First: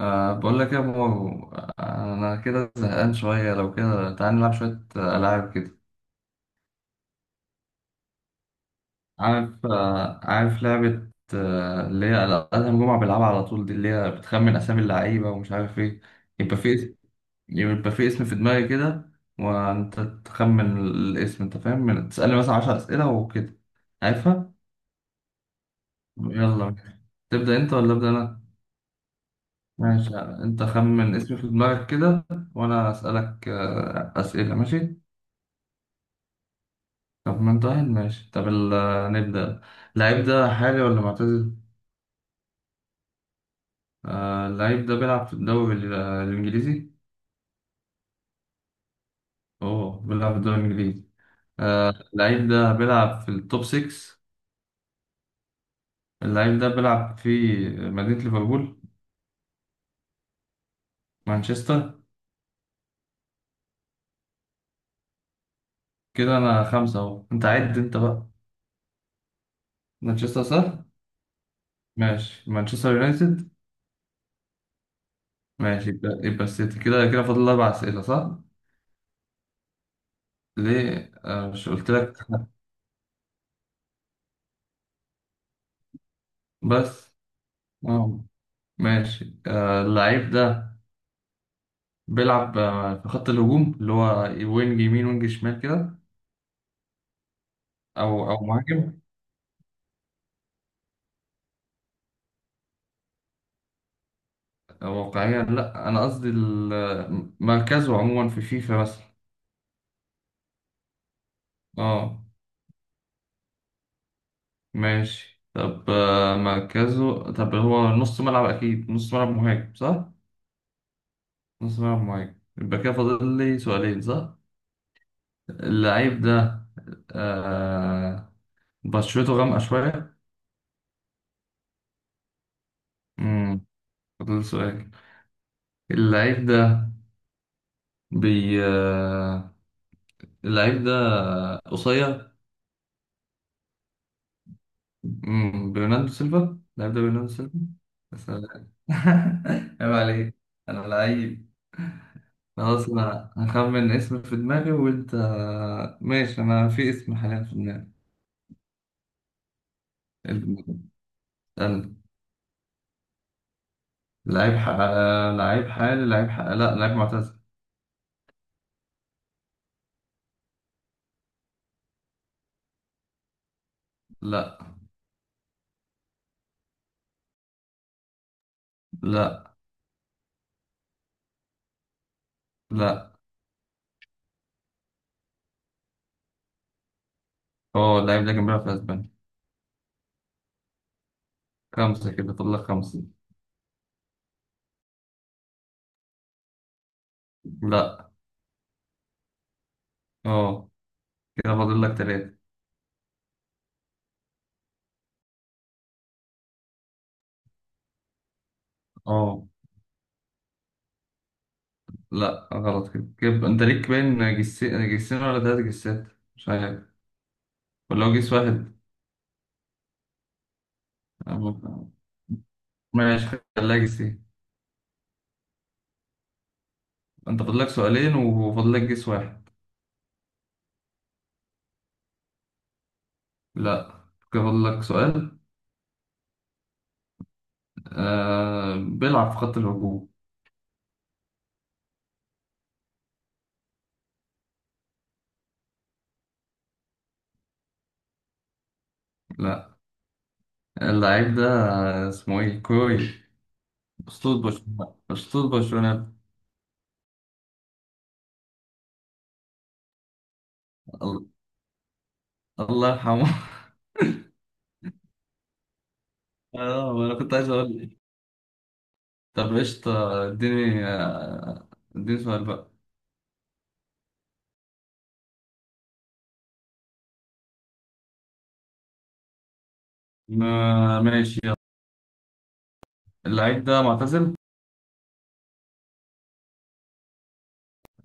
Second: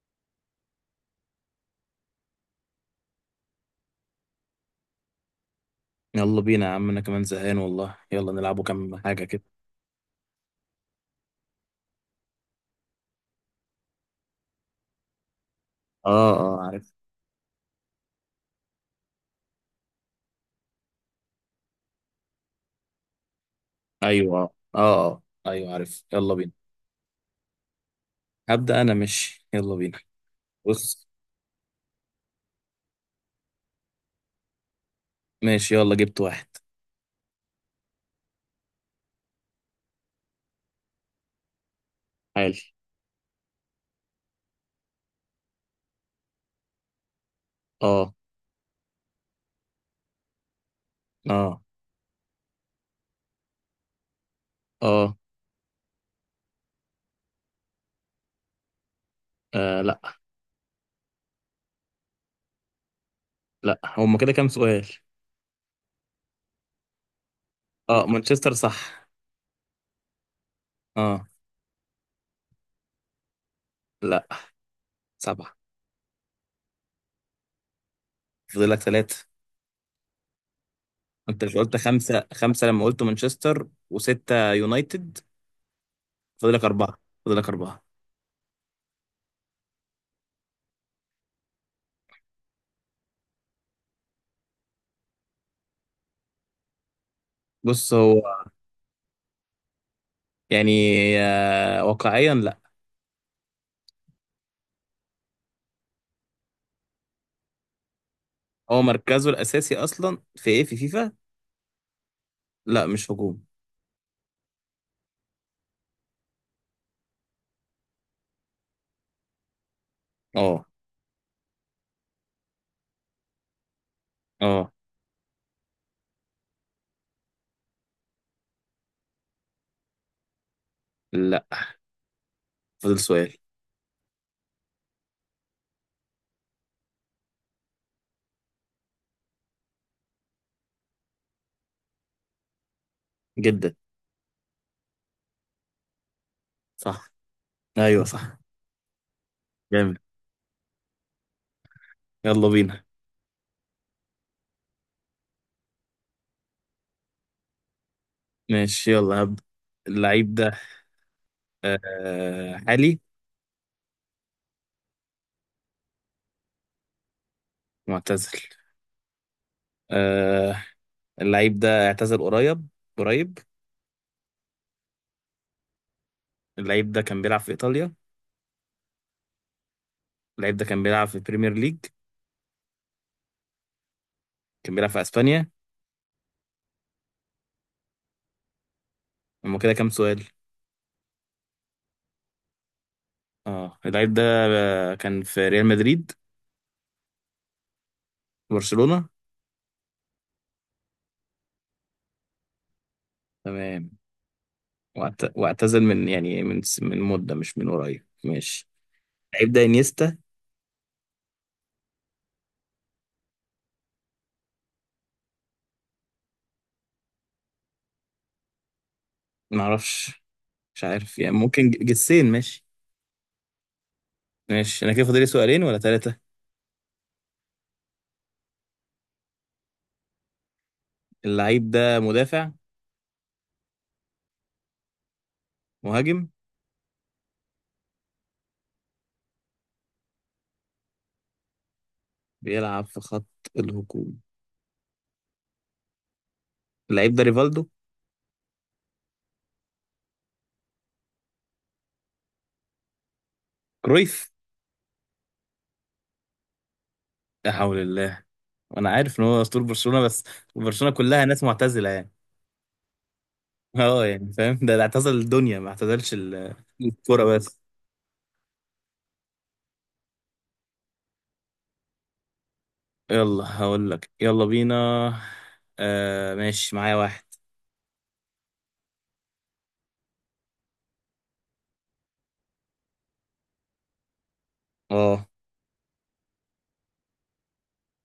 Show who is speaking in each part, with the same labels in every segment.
Speaker 1: بقول لك يا مو. أنا كده زهقان شوية، لو كده تعالى نلعب شوية ألعاب كده.
Speaker 2: يلا بينا يا عم، انا كمان زهقان والله. يلا نلعبوا كام حاجة كده.
Speaker 1: عارف لعبة، اللي هي أدهم جمعة بيلعبها على طول، دي اللي هي بتخمن أسامي اللعيبة ومش عارف إيه.
Speaker 2: اه
Speaker 1: يبقى
Speaker 2: اه،
Speaker 1: في
Speaker 2: عارف.
Speaker 1: اسم يبقى في اسم في دماغي كده، وأنت تخمن الاسم. أنت فاهم، تسألني مثلا 10 أسئلة وكده.
Speaker 2: ايوه
Speaker 1: عارفها؟
Speaker 2: اه اه ايوه، عارف، يلا بينا.
Speaker 1: يلا. تبدأ أنت ولا أبدأ أنا؟
Speaker 2: هبدأ انا، ماشي يلا بينا.
Speaker 1: ماشي، أنت
Speaker 2: بص.
Speaker 1: خمن اسم في دماغك كده وأنا أسألك أسئلة، ماشي؟
Speaker 2: ماشي، يلا جبت واحد.
Speaker 1: طب ما انت واحد، ماشي. طب نبدأ. اللعيب ده حالي ولا معتزل؟
Speaker 2: حالي.
Speaker 1: اللعيب ده بيلعب في الدوري الإنجليزي؟
Speaker 2: اه.
Speaker 1: أوه، بيلعب في الدوري الإنجليزي.
Speaker 2: اه.
Speaker 1: اللعيب ده بيلعب في التوب 6.
Speaker 2: اه.
Speaker 1: اللعيب ده بيلعب في مدينة ليفربول.
Speaker 2: آه، لا.
Speaker 1: مانشستر.
Speaker 2: لا، هما كده كام سؤال؟
Speaker 1: كده أنا خمسة أهو، أنت عد أنت
Speaker 2: اه،
Speaker 1: بقى.
Speaker 2: مانشستر صح.
Speaker 1: مانشستر صح؟
Speaker 2: اه.
Speaker 1: ماشي، مانشستر يونايتد.
Speaker 2: لا. سبعة.
Speaker 1: ماشي، يبقى السيتي. كده فاضل أربع أسئلة صح؟
Speaker 2: فاضلك ثلاثة.
Speaker 1: ليه؟
Speaker 2: انت مش
Speaker 1: مش
Speaker 2: قلت
Speaker 1: قلت لك.
Speaker 2: خمسة خمسة لما قلت مانشستر، وستة يونايتد؟ فاضلك أربعة.
Speaker 1: بس.
Speaker 2: فاضلك أربعة.
Speaker 1: آه ماشي. اللعيب ده بيلعب في خط الهجوم، اللي هو وينج يمين وينج شمال كده،
Speaker 2: بص،
Speaker 1: او
Speaker 2: هو
Speaker 1: او مهاجم.
Speaker 2: يعني، واقعيا لا.
Speaker 1: أو واقعيا لا، انا قصدي مركزه عموما في فيفا
Speaker 2: هو
Speaker 1: مثلا.
Speaker 2: مركزه الاساسي اصلا في ايه؟ في فيفا؟
Speaker 1: اه
Speaker 2: لا مش هجوم.
Speaker 1: ماشي. طب مركزه، طب هو نص ملعب اكيد، نص ملعب مهاجم صح.
Speaker 2: اه.
Speaker 1: نص ملعب مهاجم، يبقى كده فاضل لي سؤالين صح.
Speaker 2: اه.
Speaker 1: اللعيب ده آه بشرته غامقة شوية.
Speaker 2: لا. فضل سؤال.
Speaker 1: امم فاضل لي سؤال. اللعيب ده بي آه، اللعيب ده قصير.
Speaker 2: جدا.
Speaker 1: برناردو سيلفا. اللاعب ده
Speaker 2: صح.
Speaker 1: برناردو سيلفا.
Speaker 2: ايوه
Speaker 1: بس
Speaker 2: صح.
Speaker 1: أنا- عيب
Speaker 2: جامد.
Speaker 1: عليك، انا لعيب.
Speaker 2: يلا بينا.
Speaker 1: خلاص، انا هخمن اسم في دماغي وانت. ماشي، انا في اسم حاليا في دماغي.
Speaker 2: ماشي يلا هبدأ. اللعيب ده
Speaker 1: استنى.
Speaker 2: حالي.
Speaker 1: لعيب ح... لعيب حالي، لا، لعيب معتزل.
Speaker 2: معتزل. آه اللعيب ده اعتزل قريب. قريب.
Speaker 1: لا،
Speaker 2: اللعيب ده كان بيلعب في ايطاليا.
Speaker 1: لا،
Speaker 2: اللعيب ده كان بيلعب في بريمير ليج.
Speaker 1: لا.
Speaker 2: كان بيلعب في اسبانيا.
Speaker 1: اه، اللعيب ده كان بيلعب في اسبانيا.
Speaker 2: هما كده كام سؤال؟
Speaker 1: خمسة، كده فاضل لك خمسة.
Speaker 2: اه، اللعيب ده كان في ريال مدريد.
Speaker 1: لا.
Speaker 2: برشلونة.
Speaker 1: اه، كده فاضل لك تلاتة.
Speaker 2: تمام. واعتزل من، يعني من مدة، مش من قريب، ماشي.
Speaker 1: اه.
Speaker 2: لعيب ده انيستا.
Speaker 1: لا، غلط. كده انت ليك باين، جسين ولا تلات جسات، مش عارف، ولو جيس واحد.
Speaker 2: ما اعرفش. مش عارف يعني، ممكن جسين، ماشي.
Speaker 1: ماشي. خليها جيس ايه.
Speaker 2: ماشي، انا كده فاضل لي سؤالين ولا ثلاثة؟
Speaker 1: انت فاضلك سؤالين وفاضلك جيس واحد.
Speaker 2: اللعيب ده مدافع.
Speaker 1: لا، كده فاضلك سؤال.
Speaker 2: مهاجم.
Speaker 1: بيلعب في خط الهجوم.
Speaker 2: بيلعب في خط الهجوم. اللعيب ده ريفالدو.
Speaker 1: لا. اللعيب ده اسمه ايه كوي.
Speaker 2: كرويف.
Speaker 1: اسطول برشلونة، اسطول برشلونة.
Speaker 2: لا حول الله. وانا عارف ان هو اسطورة برشلونة بس. برشلونة كلها
Speaker 1: الله.
Speaker 2: ناس معتزلة يعني.
Speaker 1: الله يرحمه.
Speaker 2: اه يعني فاهم، ده اللي اعتزل الدنيا، ما اعتزلش
Speaker 1: اه، انا
Speaker 2: الكرة
Speaker 1: كنت عايز
Speaker 2: بس.
Speaker 1: اقول ايه. طب قشطة، اديني سؤال بقى.
Speaker 2: يلا هقول لك، يلا بينا. آه ماشي، معايا واحد.
Speaker 1: ماشي، يلا. اللعيب ده معتزل.
Speaker 2: اه.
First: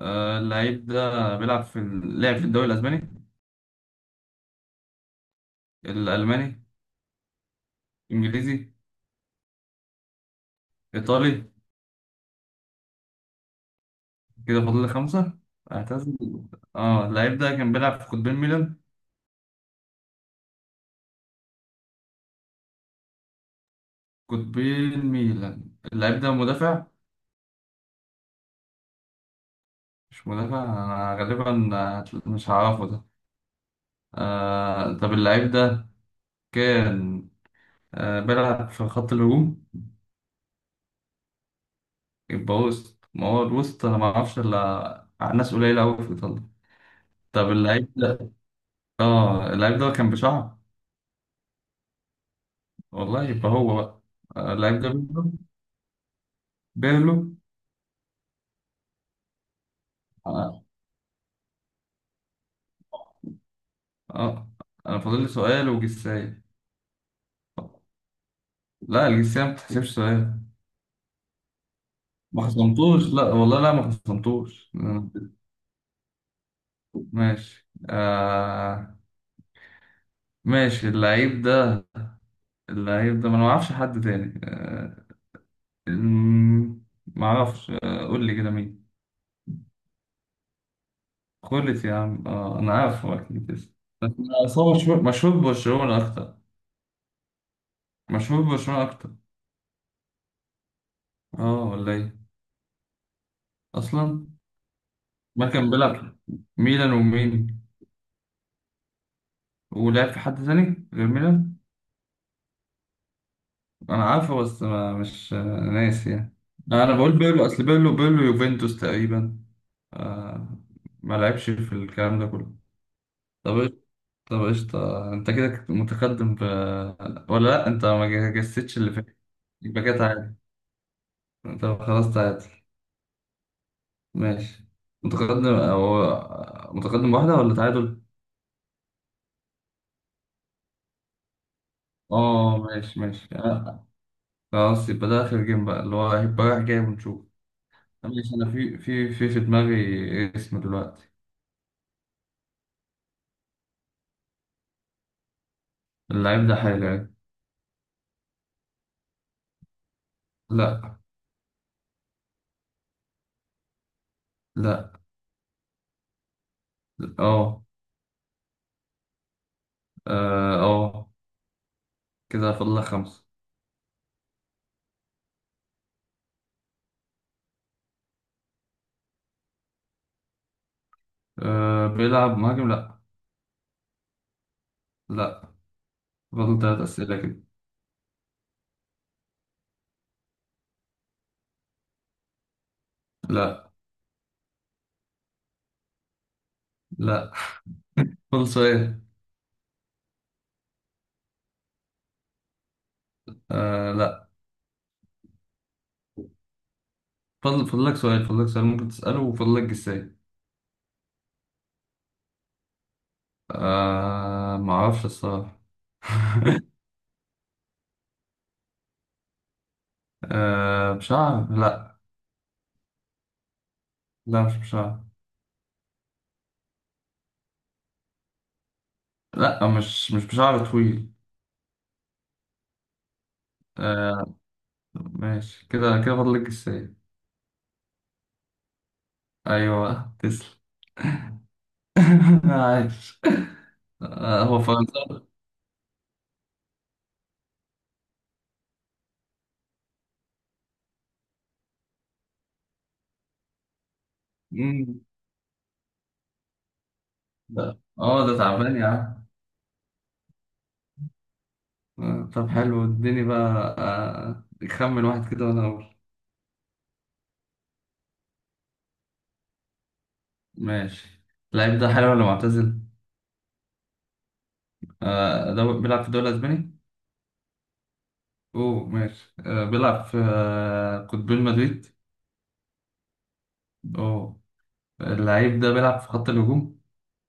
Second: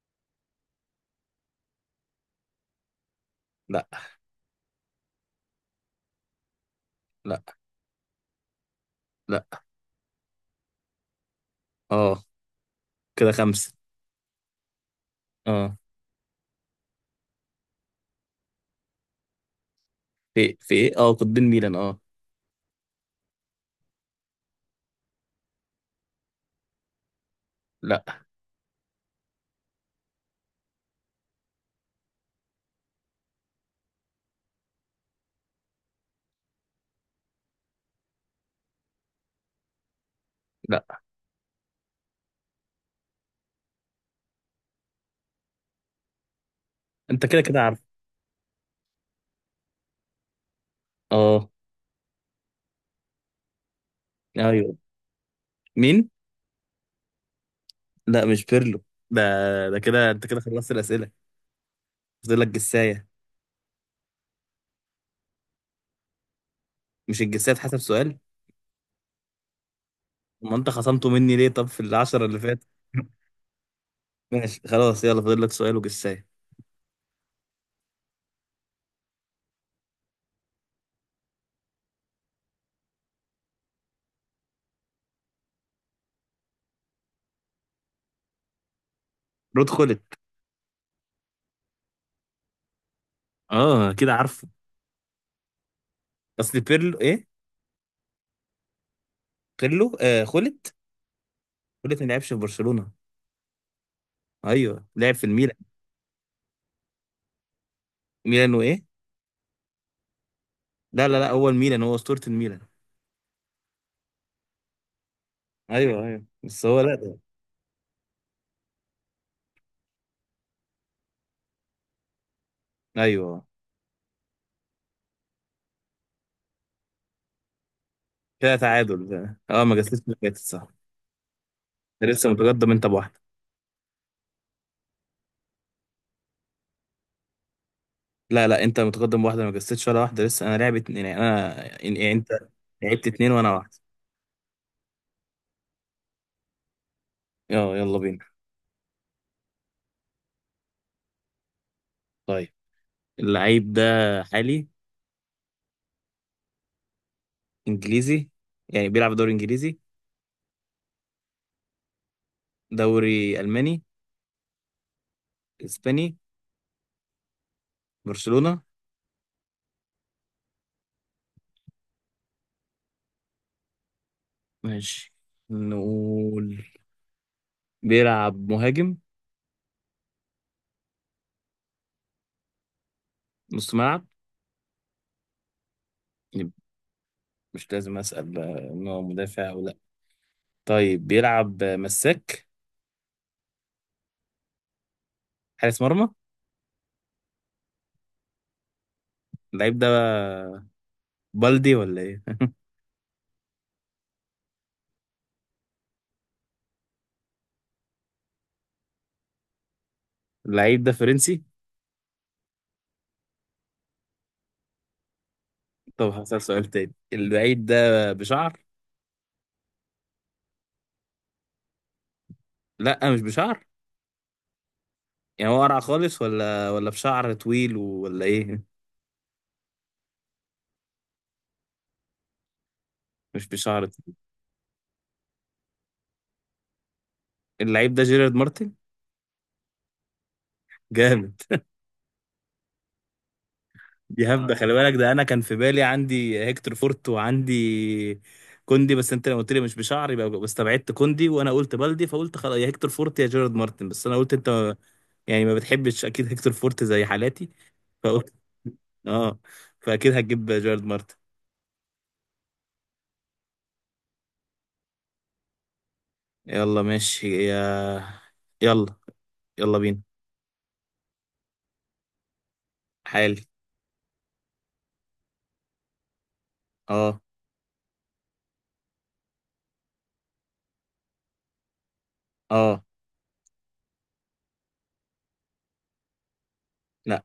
Speaker 1: اللعيب ده لعب في الدوري الاسباني؟
Speaker 2: لا.
Speaker 1: الالماني؟
Speaker 2: لا.
Speaker 1: انجليزي؟
Speaker 2: لا.
Speaker 1: إيطالي؟
Speaker 2: اه. كده خمسة.
Speaker 1: كده فاضل لي خمسة.
Speaker 2: اه.
Speaker 1: اعتزل. اه، اللعيب ده كان بيلعب في قطبين ميلان.
Speaker 2: في ايه، اه، قطبين ميلان، اه.
Speaker 1: قطبين ميلان، اللعيب ده مدافع.
Speaker 2: لا.
Speaker 1: مش مدافع أنا غالبا. مش هعرفه ده. طب اللعيب ده كان بيلعب في خط الهجوم.
Speaker 2: لا.
Speaker 1: يبقى وسط، ما هو الوسط أنا معرفش إلا ناس قليلة أوي في إيطاليا.
Speaker 2: انت كده
Speaker 1: طب
Speaker 2: كده عارف.
Speaker 1: اللعيب ده اه اللعيب ده كان بشعر،
Speaker 2: اه.
Speaker 1: والله. يبقى هو بقى اللعيب
Speaker 2: ايوه.
Speaker 1: ده بيرلو.
Speaker 2: مين؟
Speaker 1: بيرلو.
Speaker 2: لا مش بيرلو. ده. ده كده انت كده
Speaker 1: اه
Speaker 2: خلصت الأسئلة. فاضل لك جساية.
Speaker 1: آه. أنا فاضل لي سؤال وجساية.
Speaker 2: مش الجساية حسب سؤال؟
Speaker 1: لا، الجنسية ما بتحسبش سؤال.
Speaker 2: ما انت خصمته مني ليه طب في العشرة
Speaker 1: ما
Speaker 2: اللي فاتت؟
Speaker 1: خصمتوش، لا والله، لا ما
Speaker 2: ماشي
Speaker 1: خصمتوش.
Speaker 2: خلاص، يلا فاضل لك سؤال وجساية.
Speaker 1: ماشي. ماشي، اللعيب ده. اللعيب ده، ما انا ما اعرفش حد تاني. ما اعرفش. قول لي كده مين.
Speaker 2: رود خلت.
Speaker 1: خلت يا عم. انا عارف هو اكيد، بس.
Speaker 2: اه
Speaker 1: بس
Speaker 2: كده عارفه.
Speaker 1: أصل هو مشهور، مشهور ببرشلونة اكتر،
Speaker 2: اصل بيرلو ايه؟
Speaker 1: مشهور ببرشلونة اكتر.
Speaker 2: بيرلو آه، خلت.
Speaker 1: اه ولا
Speaker 2: خلت ما
Speaker 1: ايه.
Speaker 2: لعبش في برشلونة.
Speaker 1: اصلا
Speaker 2: ايوه لعب في
Speaker 1: ما
Speaker 2: الميلان.
Speaker 1: كان بيلعب. ميلان ومين؟
Speaker 2: ميلان وايه؟
Speaker 1: ولعب في حد تاني غير
Speaker 2: لا لا لا، هو
Speaker 1: ميلان؟
Speaker 2: الميلان، هو أسطورة الميلان.
Speaker 1: انا عارفه بس ما مش ناسي
Speaker 2: ايوه ايوه،
Speaker 1: يعني.
Speaker 2: بس هو
Speaker 1: انا
Speaker 2: لا
Speaker 1: بقول
Speaker 2: ده.
Speaker 1: بيرلو، اصل بيرلو يوفنتوس تقريبا. آه. ما لعبش في الكلام ده كله.
Speaker 2: ايوه
Speaker 1: طب طب قشطة، انت كده كنت متقدم ولا لا، انت ما
Speaker 2: كده
Speaker 1: جسدتش اللي
Speaker 2: تعادل
Speaker 1: فات.
Speaker 2: ده. اه، ما
Speaker 1: يبقى كده
Speaker 2: جسستش اللي
Speaker 1: تعادل.
Speaker 2: فاتت، صح.
Speaker 1: طب
Speaker 2: ده
Speaker 1: خلاص،
Speaker 2: لسه
Speaker 1: تعادل.
Speaker 2: متقدم انت بواحده.
Speaker 1: ماشي. متقدم او متقدم واحدة ولا تعادل.
Speaker 2: لا لا، انت متقدم بواحده، ما جسستش ولا واحده لسه. انا لعبت اتنين، يعني انا، يعني انت
Speaker 1: اه ماشي،
Speaker 2: لعبت
Speaker 1: ماشي
Speaker 2: اتنين وانا
Speaker 1: آه،
Speaker 2: واحده.
Speaker 1: خلاص يبقى ده اخر جيم بقى، اللي هو هيبقى رايح جاي ونشوف.
Speaker 2: اه، يلا بينا.
Speaker 1: ماشي، انا في دماغي اسم دلوقتي.
Speaker 2: طيب. اللعيب ده حالي.
Speaker 1: اللعيب ده حلو.
Speaker 2: انجليزي، يعني بيلعب دوري انجليزي.
Speaker 1: لا.
Speaker 2: دوري الماني.
Speaker 1: لا.
Speaker 2: اسباني.
Speaker 1: اه.
Speaker 2: برشلونة.
Speaker 1: اه. آه. كده فاضل لك خمسة.
Speaker 2: ماشي. نقول بيلعب مهاجم.
Speaker 1: بيلعب مهاجم، لا.
Speaker 2: نص ملعب.
Speaker 1: لا. فاضل
Speaker 2: يبقى
Speaker 1: تلات أسئلة كده.
Speaker 2: مش لازم اسال بقى ان هو مدافع. طيب بيلعب مساك.
Speaker 1: لا.
Speaker 2: حارس مرمى.
Speaker 1: لا. فاضل سؤال.
Speaker 2: اللعيب ده بلدي ولا ايه؟
Speaker 1: لا. فاضل لك سؤال ممكن تسأله، وفاضل لك جساي.
Speaker 2: اللعيب ده فرنسي.
Speaker 1: ما أعرفش الصراحة.
Speaker 2: طب هسأل سؤال تاني، اللعيب ده بشعر.
Speaker 1: بشعر، لا.
Speaker 2: لا مش بشعر.
Speaker 1: لا، مش بشعر.
Speaker 2: يعني هو قرع خالص، ولا بشعر طويل، ولا ايه؟
Speaker 1: لا، مش بشعر طويل.
Speaker 2: مش بشعر طويل.
Speaker 1: آه. ماشي، كده فاضل لك جساي.
Speaker 2: اللعيب ده جيرارد مارتن.
Speaker 1: أيوه، تسلم.
Speaker 2: جامد.
Speaker 1: عايش.
Speaker 2: دي
Speaker 1: هو
Speaker 2: هبدة، خلي بالك، ده انا كان في بالي عندي هيكتور فورت وعندي كوندي، بس انت لما قلت لي مش بشعر يبقى بس، استبعدت كوندي، وانا قلت بلدي، فقلت خلاص، يا هيكتور فورت يا جيرارد مارتن، بس انا قلت انت
Speaker 1: فرنساوي؟
Speaker 2: يعني ما بتحبش اكيد هيكتور فورت زي حالاتي.
Speaker 1: ده
Speaker 2: فقلت
Speaker 1: تعبان يا عم.
Speaker 2: اه، فاكيد هتجيب جارد مارتن.
Speaker 1: طب حلو، اديني بقى. خمن واحد كده وانا اقول.
Speaker 2: يلا ماشي يا، يلا، يلا بينا.
Speaker 1: ماشي. اللعيب ده حلو ولا معتزل؟
Speaker 2: حالي.
Speaker 1: ده بيلعب في الدوري الاسباني؟
Speaker 2: اه.
Speaker 1: اوه ماشي. بيلعب في قطبين مدريد؟
Speaker 2: اه.
Speaker 1: اوه. اللعيب ده بيلعب في خط الهجوم؟
Speaker 2: لا.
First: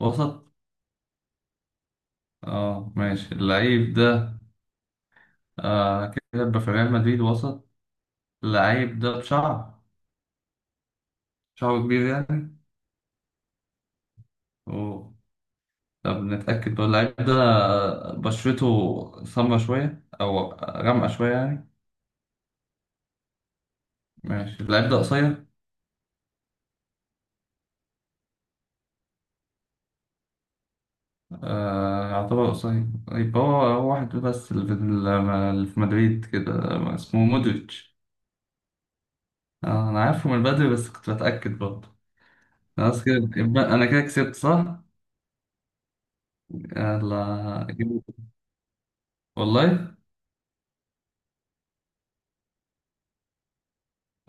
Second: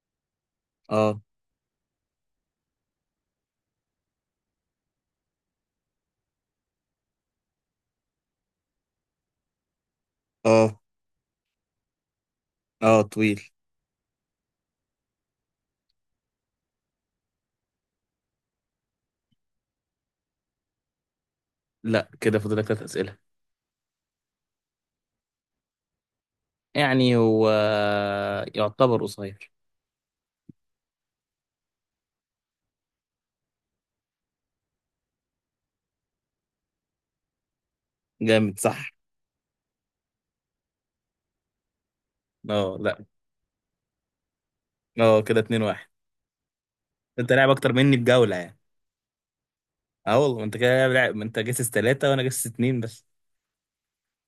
Speaker 1: وسط؟
Speaker 2: اه.
Speaker 1: اه ماشي، اللعيب ده كده يبقى في ريال مدريد، وسط. اللعيب ده بشعر.
Speaker 2: اه.
Speaker 1: شعره كبير يعني؟
Speaker 2: اه طويل.
Speaker 1: اوه. طب نتأكد، هو اللعيب ده بشرته سمرا شوية أو غامقة شوية يعني.
Speaker 2: لا، كده فاضلك ثلاث اسئله.
Speaker 1: ماشي، اللعيب ده قصير.
Speaker 2: يعني هو يعتبر قصير.
Speaker 1: يعتبر قصير، يبقى هو واحد بس اللي في مدريد كده، اسمه مودريتش.
Speaker 2: جامد صح.
Speaker 1: أنا عارفه من بدري بس كنت بتأكد برضه.
Speaker 2: اه.
Speaker 1: خلاص،
Speaker 2: لا.
Speaker 1: كده يبقى أنا كده كسبت صح؟
Speaker 2: اه كده 2-1.
Speaker 1: يلا
Speaker 2: انت لاعب اكتر مني
Speaker 1: أجيبه.
Speaker 2: بجوله يعني.
Speaker 1: والله.
Speaker 2: اه والله، انت كده لاعب، ما انت جسس ثلاثه وانا جسس اتنين بس.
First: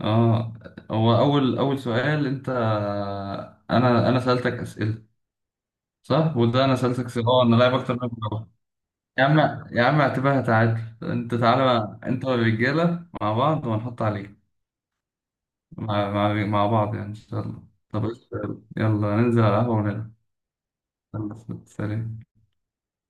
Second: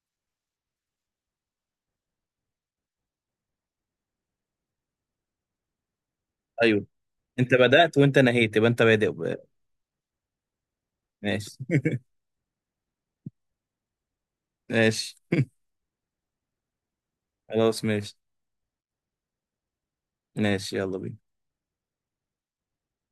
Speaker 1: اه، هو أول سؤال أنت، أنا سألتك أسئلة صح؟ وده أنا
Speaker 2: ايوه.
Speaker 1: سألتك أسئلة،
Speaker 2: انت
Speaker 1: أنا لاعب أكتر
Speaker 2: بدات
Speaker 1: منك.
Speaker 2: وانت نهيت، يبقى انت بادئ
Speaker 1: يا
Speaker 2: ب-
Speaker 1: عم، يا عم اعتبرها تعادل. انت
Speaker 2: ماشي.
Speaker 1: تعالى بقى انت والرجاله مع بعض وهنحط عليك.
Speaker 2: ماشي.
Speaker 1: مع بعض يعني، ان شاء الله.
Speaker 2: خلاص
Speaker 1: طب
Speaker 2: ماشي.
Speaker 1: قشطة، يلا. يلا ننزل على القهوه ونلعب.
Speaker 2: ماشي يلا بينا.
Speaker 1: يلا، سلام.